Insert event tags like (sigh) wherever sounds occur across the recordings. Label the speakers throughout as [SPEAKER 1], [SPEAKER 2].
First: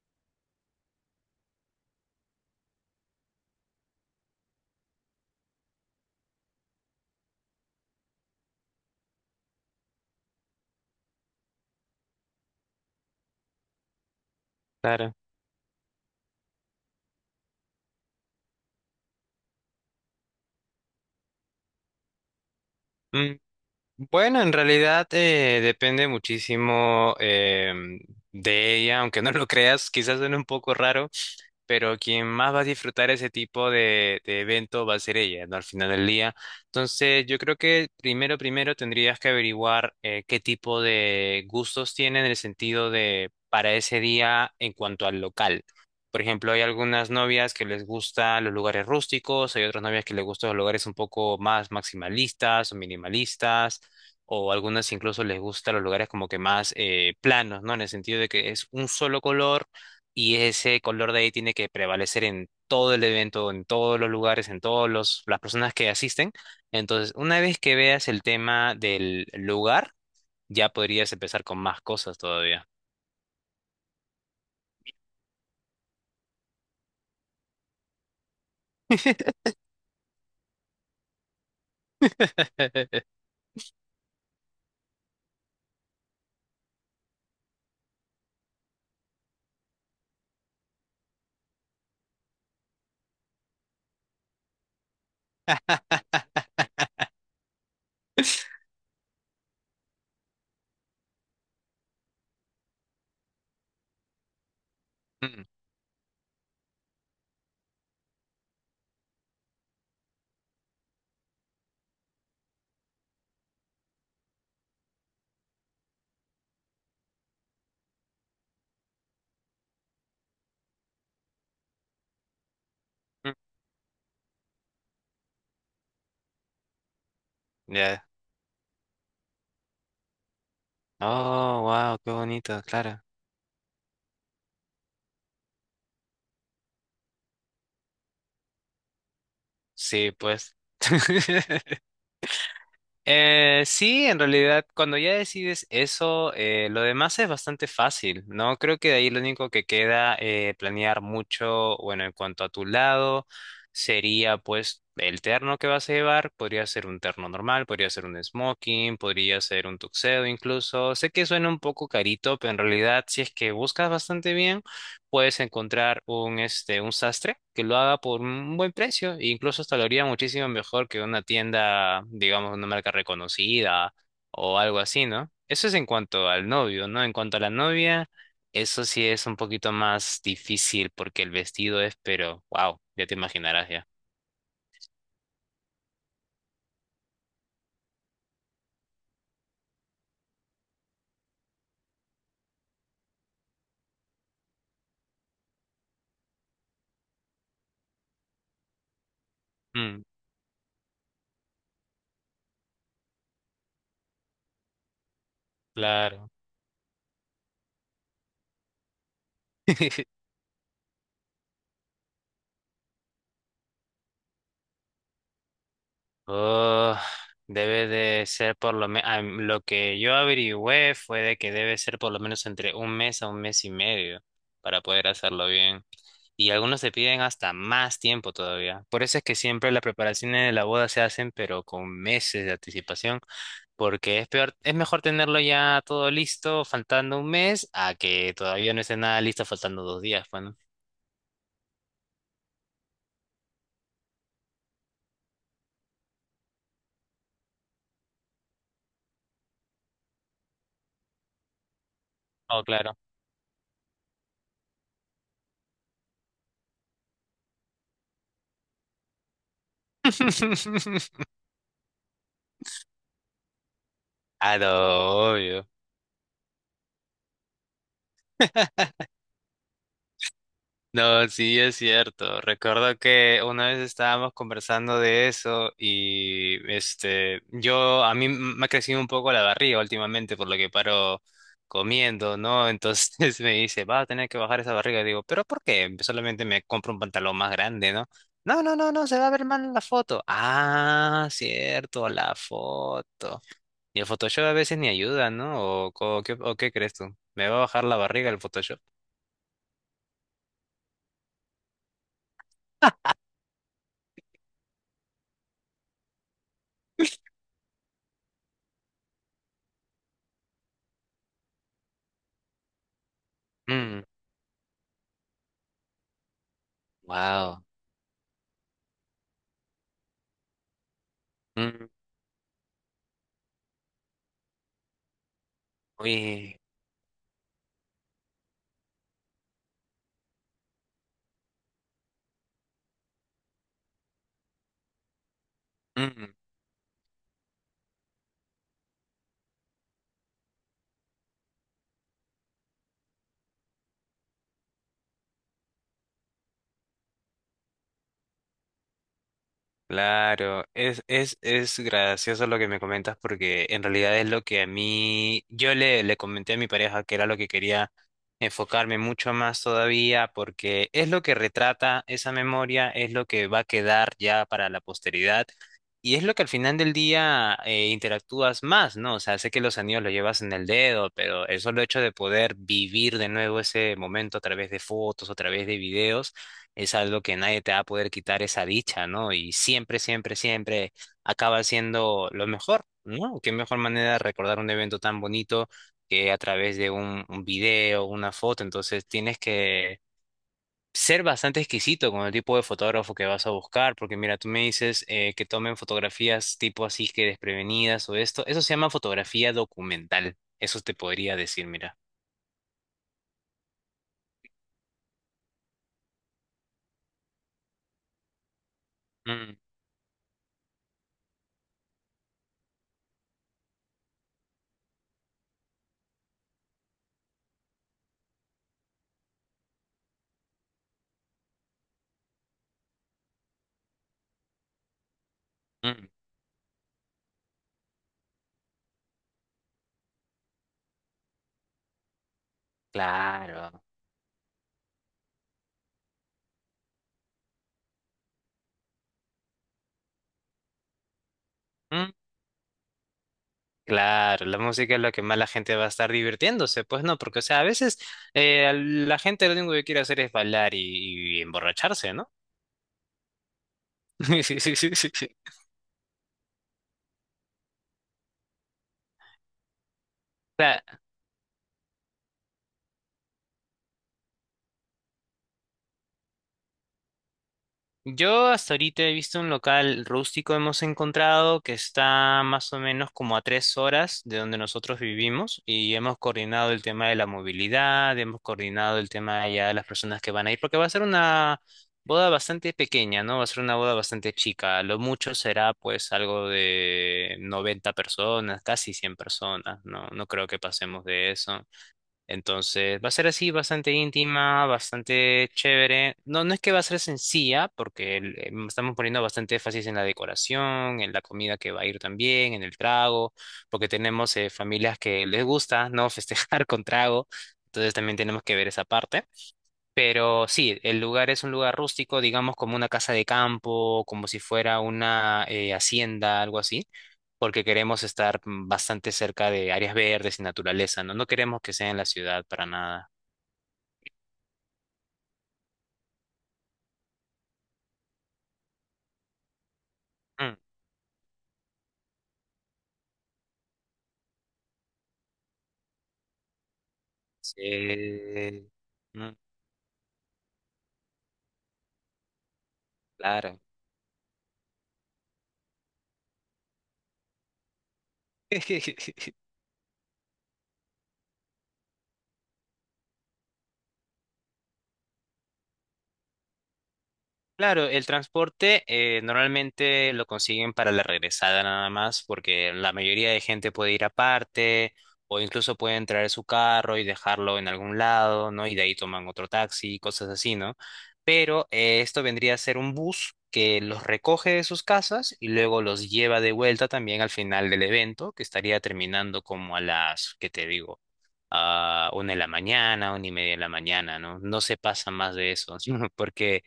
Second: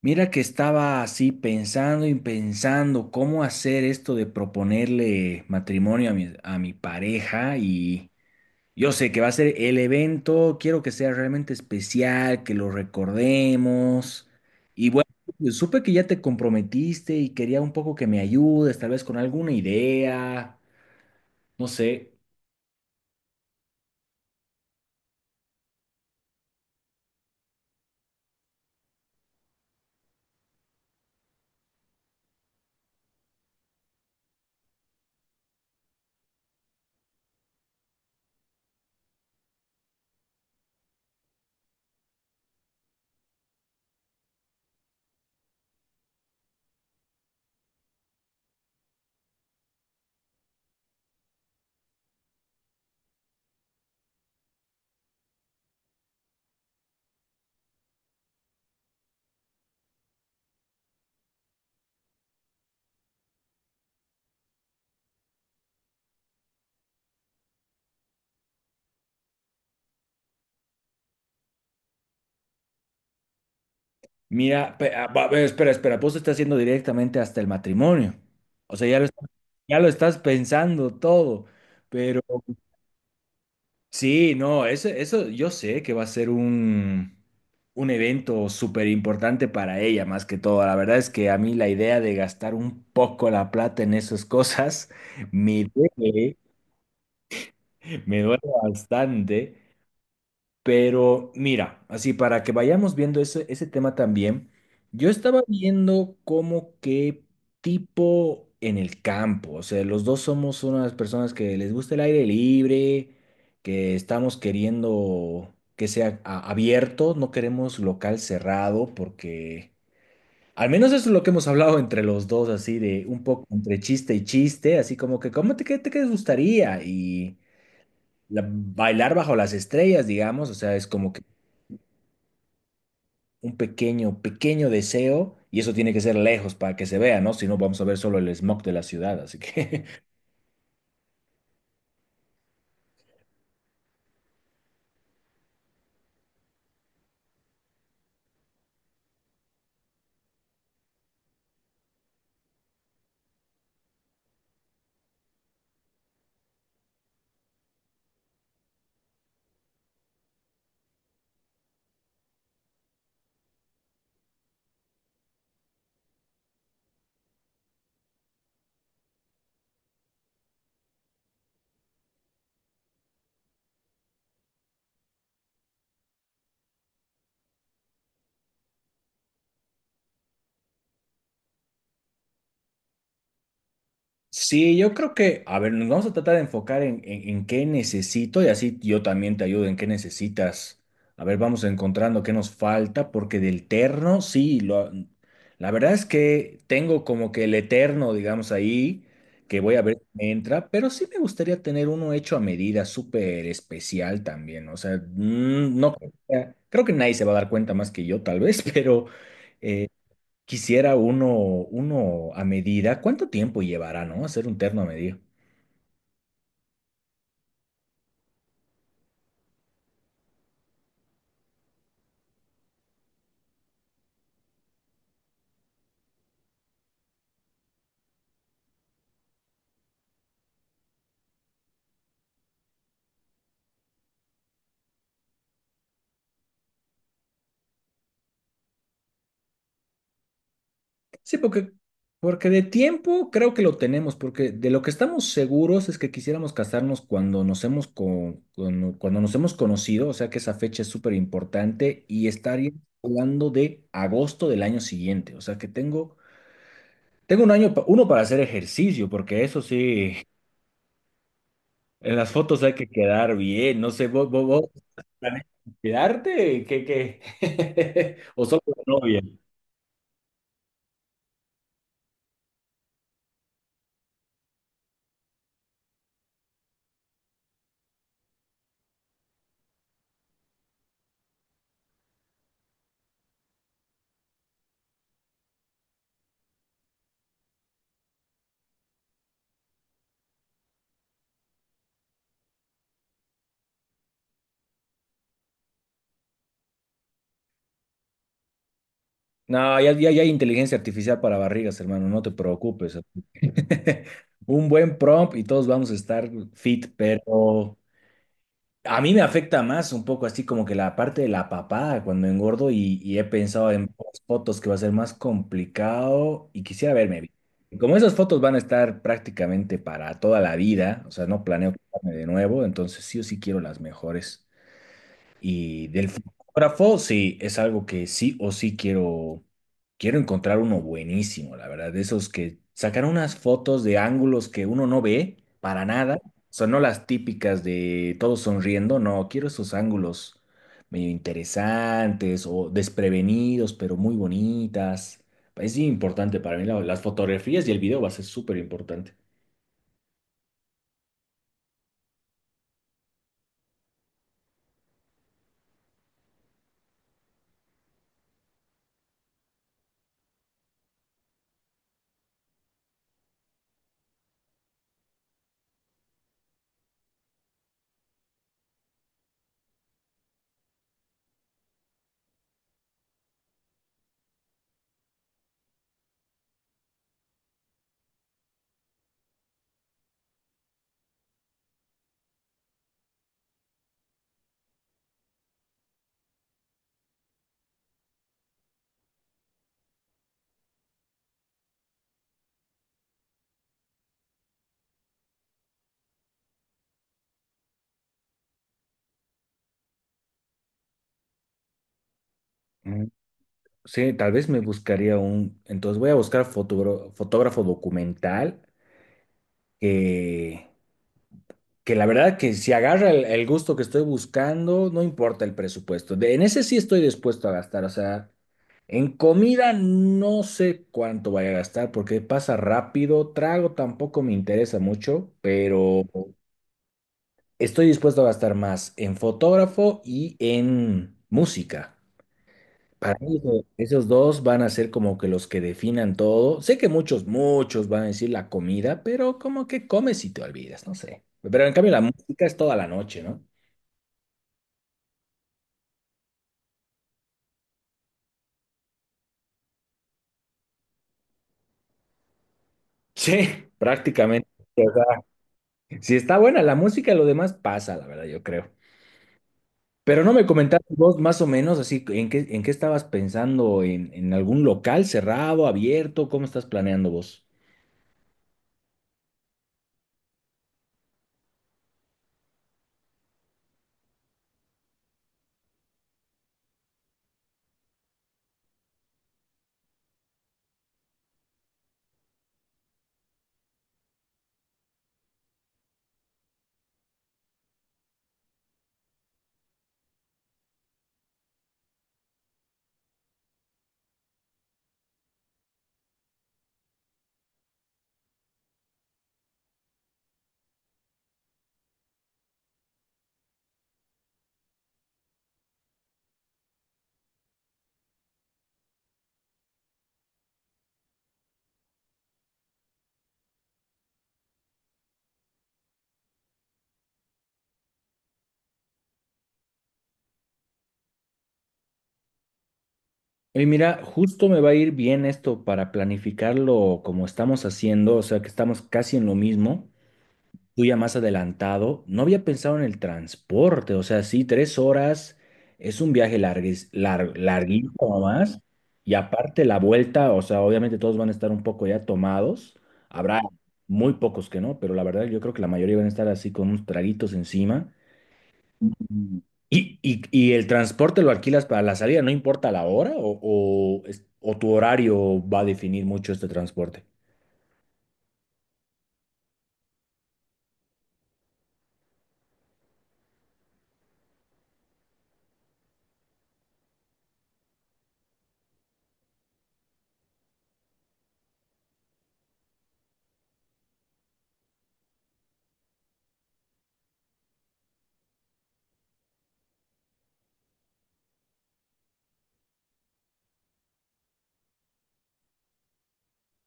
[SPEAKER 1] Mira que estaba así pensando y pensando cómo hacer esto de proponerle matrimonio a mi pareja, y yo sé que va a ser el evento. Quiero que sea realmente especial, que lo recordemos. Y bueno,
[SPEAKER 2] Claro.
[SPEAKER 1] pues, supe que ya te comprometiste y quería un poco que me ayudes, tal vez con alguna idea. No sé.
[SPEAKER 2] Mm, Bueno, en realidad depende muchísimo de ella, aunque no lo creas, quizás suene un poco raro. Pero quien más va a disfrutar ese tipo de evento va a ser ella, ¿no? Al final del día. Entonces, yo creo que primero tendrías que averiguar qué tipo de gustos tiene en el sentido de para ese día en cuanto al local. Por ejemplo, hay algunas novias que les gustan los lugares rústicos, hay otras novias que les gustan los lugares un poco más maximalistas o minimalistas, o algunas incluso les gustan los lugares como que más planos, ¿no? En el sentido de que es un solo color y ese color de ahí tiene que prevalecer en todo el evento, en todos los lugares, en todos los las personas que asisten. Entonces, una vez que veas el tema del lugar, ya podrías empezar con más cosas todavía.
[SPEAKER 1] Mira, a ver, espera, espera, vos te estás haciendo directamente hasta el matrimonio. O sea, ya lo estás pensando todo, pero.
[SPEAKER 2] (laughs)
[SPEAKER 1] Sí, no, eso yo sé que va a ser un evento súper importante para ella, más que todo. La verdad es que a mí la idea de gastar un poco la plata en esas (laughs) cosas me duele, me duele bastante. Pero mira, así para que vayamos viendo ese tema también, yo estaba
[SPEAKER 2] Mm,
[SPEAKER 1] viendo como qué tipo en el campo. O sea, los dos somos unas personas que les gusta el aire libre, que estamos queriendo que sea abierto, no queremos local cerrado, porque al menos eso es lo que hemos hablado entre los dos, así de un
[SPEAKER 2] mm,
[SPEAKER 1] poco entre chiste y chiste, así como que ¿cómo te, qué te qué te gustaría? Y
[SPEAKER 2] Ya.
[SPEAKER 1] bailar bajo las estrellas, digamos. O sea, es como que
[SPEAKER 2] Oh, wow, qué bonito, claro.
[SPEAKER 1] un pequeño, pequeño deseo, y eso tiene que ser lejos para que se vea, ¿no? Si no, vamos a ver solo el smog de la ciudad, así que.
[SPEAKER 2] Sí, pues. (laughs) Sí, en realidad, cuando ya decides eso, lo demás es bastante fácil, ¿no? Creo que de ahí lo único que queda planear mucho, bueno, en cuanto a tu lado, sería pues el terno que vas a llevar, podría ser un terno normal, podría ser un smoking, podría ser un tuxedo incluso. Sé que suena un poco carito, pero en realidad, si es que buscas bastante bien puedes encontrar este, un sastre que lo haga por un buen precio e incluso hasta lo haría muchísimo mejor que una tienda, digamos, una marca reconocida o algo así, ¿no? Eso es en cuanto al novio, ¿no? En cuanto a la novia, eso sí es un poquito más difícil porque el vestido es, pero, wow, ya te imaginarás ya.
[SPEAKER 1] Sí, yo creo que, a ver, nos vamos a tratar de enfocar en, en qué necesito, y así yo también te ayudo en qué necesitas. A ver, vamos encontrando qué nos falta, porque del terno, sí, la verdad es que tengo como que el eterno, digamos, ahí, que voy a ver
[SPEAKER 2] Mm,
[SPEAKER 1] si me entra, pero sí me gustaría tener uno hecho a medida, súper especial también. O sea, no,
[SPEAKER 2] claro.
[SPEAKER 1] creo que nadie se va a dar cuenta más que yo, tal vez, (laughs) pero. eh,
[SPEAKER 2] (laughs)
[SPEAKER 1] Quisiera uno a medida. ¿Cuánto tiempo llevará, no? Hacer un terno a medida.
[SPEAKER 2] Oh, debe de ser por lo menos, lo que yo averigüé fue de que debe ser por lo menos entre un mes a un mes y medio para poder hacerlo bien. Y algunos te piden hasta más tiempo todavía. Por eso es que siempre las preparaciones de la boda se hacen, pero con meses de anticipación, porque es peor, es mejor tenerlo ya todo listo faltando un mes a que todavía no esté nada listo faltando dos días, pues, ¿no?
[SPEAKER 1] Sí, porque de tiempo creo que lo tenemos, porque de lo que estamos seguros es que quisiéramos casarnos cuando nos hemos conocido. O sea, que esa fecha es súper importante y
[SPEAKER 2] Oh,
[SPEAKER 1] estaría
[SPEAKER 2] claro.
[SPEAKER 1] hablando de agosto del año siguiente. O sea, que tengo un año, uno para hacer ejercicio, porque eso sí,
[SPEAKER 2] (laughs)
[SPEAKER 1] en las fotos hay que quedar bien. No sé, vos,
[SPEAKER 2] Ah, no,
[SPEAKER 1] ¿planeas
[SPEAKER 2] obvio.
[SPEAKER 1] cuidarte? ¿Qué, qué? (laughs) ¿O solo la novia?
[SPEAKER 2] No, sí es cierto. Recuerdo que una vez estábamos conversando de eso y este, yo a me ha crecido un poco la barriga últimamente por lo que paro comiendo, ¿no? Entonces (laughs) me dice, va a tener que bajar esa barriga. Digo, ¿pero por qué? Pues, solamente me compro un pantalón más grande, ¿no? No, se va a ver mal en la foto. Ah, cierto, la foto. Y el Photoshop a veces ni ayuda, ¿no? ¿O, qué crees tú? ¿Me va a bajar la barriga el Photoshop?
[SPEAKER 1] No, ya, ya, ya hay inteligencia artificial para barrigas, hermano, no te preocupes. (laughs) Un buen prompt y todos vamos a estar fit, pero a mí me afecta más un poco así como que la parte de la papada cuando engordo, y he pensado en
[SPEAKER 2] Mm,
[SPEAKER 1] pocas fotos que va a ser más complicado y quisiera verme bien.
[SPEAKER 2] wow.
[SPEAKER 1] Como esas fotos van a estar prácticamente para toda la vida, o sea, no planeo quitarme de nuevo, entonces sí o sí quiero las mejores. Y del
[SPEAKER 2] Uy,
[SPEAKER 1] fotógrafo, sí, es algo que sí o sí quiero, encontrar uno buenísimo, la verdad, de esos que sacan unas fotos de ángulos que uno no ve para nada,
[SPEAKER 2] mm,
[SPEAKER 1] son no las típicas de todos sonriendo. No, quiero esos ángulos medio interesantes o desprevenidos, pero muy bonitas. Es importante para mí, las fotografías y el video va a ser súper importante.
[SPEAKER 2] claro, es gracioso lo que me comentas porque en realidad es lo que a mí, le comenté a mi pareja que era lo que quería enfocarme mucho más todavía porque es lo que retrata esa memoria, es lo que va a quedar ya para la posteridad y es lo que al final del día interactúas más, ¿no? O sea, sé que los anillos los llevas en el dedo, pero el solo hecho de poder vivir de nuevo ese momento a través de fotos, a través de videos es algo que nadie te va a poder quitar esa dicha, ¿no? Y siempre, siempre, siempre acaba siendo lo mejor, ¿no? Qué mejor manera de recordar un evento tan bonito que a través de un video, una foto. Entonces tienes que ser bastante exquisito con el tipo de fotógrafo que vas a buscar, porque mira, tú me dices que tomen fotografías tipo así que desprevenidas o esto. Eso se llama fotografía documental. Eso te podría decir, mira.
[SPEAKER 1] Mm, sí, tal vez me buscaría entonces voy a buscar fotógrafo, fotógrafo documental
[SPEAKER 2] Mm,
[SPEAKER 1] que, que la verdad que si agarra el gusto que estoy buscando, no importa el presupuesto. En ese sí estoy dispuesto a gastar. O sea, en comida no sé cuánto vaya a gastar porque pasa rápido. Trago tampoco me interesa mucho, pero
[SPEAKER 2] mm,
[SPEAKER 1] estoy dispuesto a gastar más en fotógrafo y en música. Para mí,
[SPEAKER 2] claro.
[SPEAKER 1] esos dos van a ser como que los que definan todo. Sé que muchos, muchos van a decir la comida, pero como que comes y te olvidas, no sé. Pero en cambio la música es toda la noche, ¿no?
[SPEAKER 2] Claro, la música es lo que más la gente va a estar divirtiéndose, pues no, porque o sea, a veces la gente lo único que quiere hacer es bailar y emborracharse, ¿no?
[SPEAKER 1] Sí,
[SPEAKER 2] (laughs)
[SPEAKER 1] prácticamente.
[SPEAKER 2] Sí, sí, sí,
[SPEAKER 1] O
[SPEAKER 2] sí, sí.
[SPEAKER 1] sea, si está buena la música, lo demás pasa, la verdad, yo creo. Pero no me comentaste vos más o menos así, ¿en qué estabas pensando? ¿En algún local cerrado, abierto? ¿Cómo estás planeando vos?
[SPEAKER 2] Yo hasta ahorita he visto un local rústico, hemos encontrado que está más o menos como a tres horas de donde nosotros vivimos y hemos coordinado el tema de la movilidad, hemos coordinado el tema ya de las personas que van a ir, porque va a ser una boda bastante pequeña, ¿no? Va a ser una boda bastante chica, lo mucho será pues algo de 90 personas, casi 100 personas, ¿no? No creo que pasemos de eso. Entonces, va a ser así, bastante íntima, bastante chévere. No, no es que va a ser sencilla, porque estamos poniendo bastante énfasis en la decoración, en la comida que va a ir también, en el trago, porque tenemos familias que les gusta, ¿no? (laughs) Festejar con trago. Entonces también tenemos que ver esa parte. Pero sí, el lugar es un lugar rústico, digamos como una casa de campo, como si fuera una hacienda, algo así, porque queremos estar bastante cerca de áreas verdes y naturaleza, ¿no? No queremos que sea en la ciudad para nada.
[SPEAKER 1] Y mira, justo me va a ir bien esto para planificarlo como estamos haciendo, o sea que estamos casi en lo mismo,
[SPEAKER 2] Mm,
[SPEAKER 1] tú ya más adelantado. No había pensado en el transporte. O sea, sí, 3 horas es un viaje larguísimo más,
[SPEAKER 2] Sí,
[SPEAKER 1] y
[SPEAKER 2] mm,
[SPEAKER 1] aparte la vuelta. O sea, obviamente todos van a estar un poco ya tomados, habrá
[SPEAKER 2] claro.
[SPEAKER 1] muy pocos que no, pero la verdad yo creo que la mayoría van a estar así con unos traguitos encima.
[SPEAKER 2] (laughs)
[SPEAKER 1] ¿Y el transporte lo alquilas para la salida? ¿No importa la hora o, o tu horario va a definir mucho este transporte?
[SPEAKER 2] Claro, el transporte normalmente lo consiguen para la regresada nada más, porque la mayoría de gente puede ir aparte o incluso pueden traer su carro y dejarlo en algún lado, ¿no? Y de ahí toman otro taxi, cosas así, ¿no? Pero esto vendría a ser un bus que los recoge de sus casas y luego los lleva de vuelta también al final del evento, que estaría terminando como a las, ¿qué te digo? A una de la mañana, una y media de la mañana, ¿no? No se pasa más de eso, (laughs) porque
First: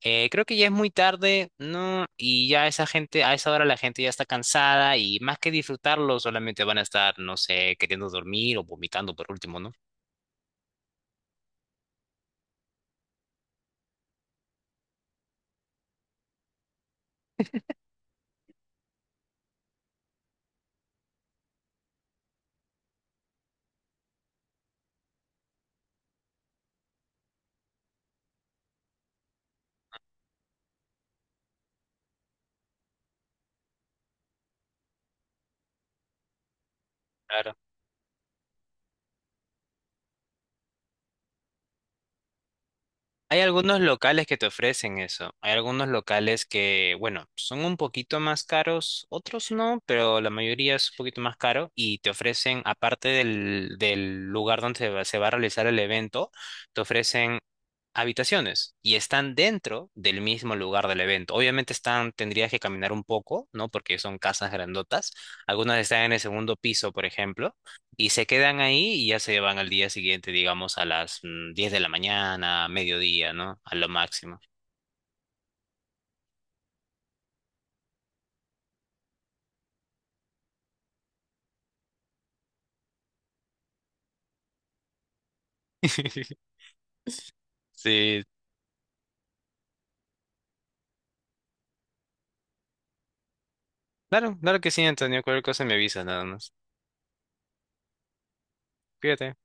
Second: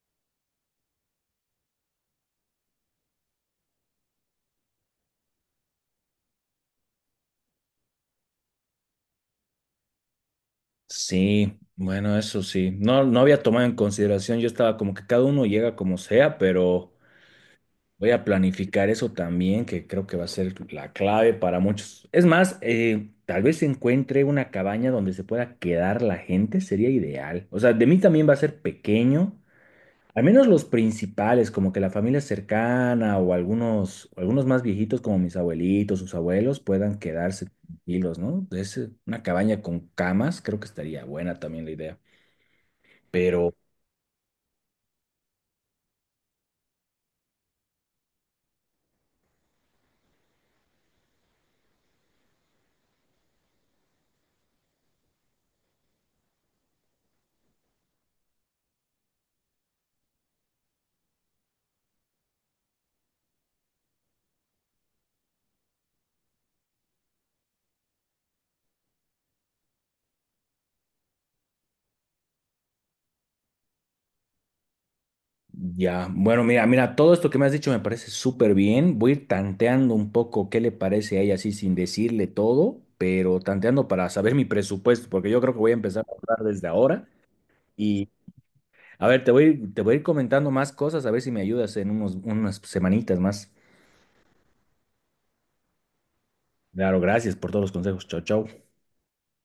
[SPEAKER 2] creo que ya es muy tarde, ¿no? Y ya esa gente, a esa hora la gente ya está cansada y más que disfrutarlo, solamente van a estar, no sé, queriendo dormir o vomitando por último, ¿no?
[SPEAKER 1] Sí, bueno, eso sí. No, no había tomado en consideración. Yo estaba como que cada uno llega como sea, pero voy a planificar eso también, que creo que va a ser la clave para muchos. Es más, tal vez encuentre una cabaña donde se pueda quedar la gente, sería ideal. O sea, de mí también va a ser pequeño. Al menos los principales, como que la familia cercana o algunos más viejitos como mis abuelitos, sus abuelos, puedan quedarse tranquilos, ¿no? Es una cabaña con camas, creo que estaría buena también la idea.
[SPEAKER 2] Hay
[SPEAKER 1] Pero
[SPEAKER 2] algunos locales que te ofrecen eso. Hay algunos locales que, bueno, son un poquito más caros, otros no, pero la mayoría es un poquito más caro y te ofrecen, aparte del lugar donde se va a realizar el evento, te ofrecen habitaciones y están dentro del mismo lugar del evento. Obviamente están, tendrías que caminar un poco, ¿no? Porque son casas grandotas. Algunas están en el segundo piso, por ejemplo, y se quedan ahí y ya se van al día siguiente, digamos, a las 10 de la mañana, mediodía, ¿no? A lo máximo.
[SPEAKER 1] ya, bueno, mira, mira, todo esto que me has dicho me parece súper bien. Voy a ir tanteando un poco qué le parece a ella así sin decirle todo, pero tanteando para saber mi presupuesto, porque yo creo que voy a empezar a hablar
[SPEAKER 2] (laughs)
[SPEAKER 1] desde ahora. Y
[SPEAKER 2] Sí,
[SPEAKER 1] a ver, te voy a ir comentando más cosas, a ver si me ayudas en unas semanitas más.
[SPEAKER 2] claro, claro que sí, Antonio. Cualquier cosa me avisas nada más.
[SPEAKER 1] Claro, gracias por todos los consejos. Chao, chao.
[SPEAKER 2] Cuídate.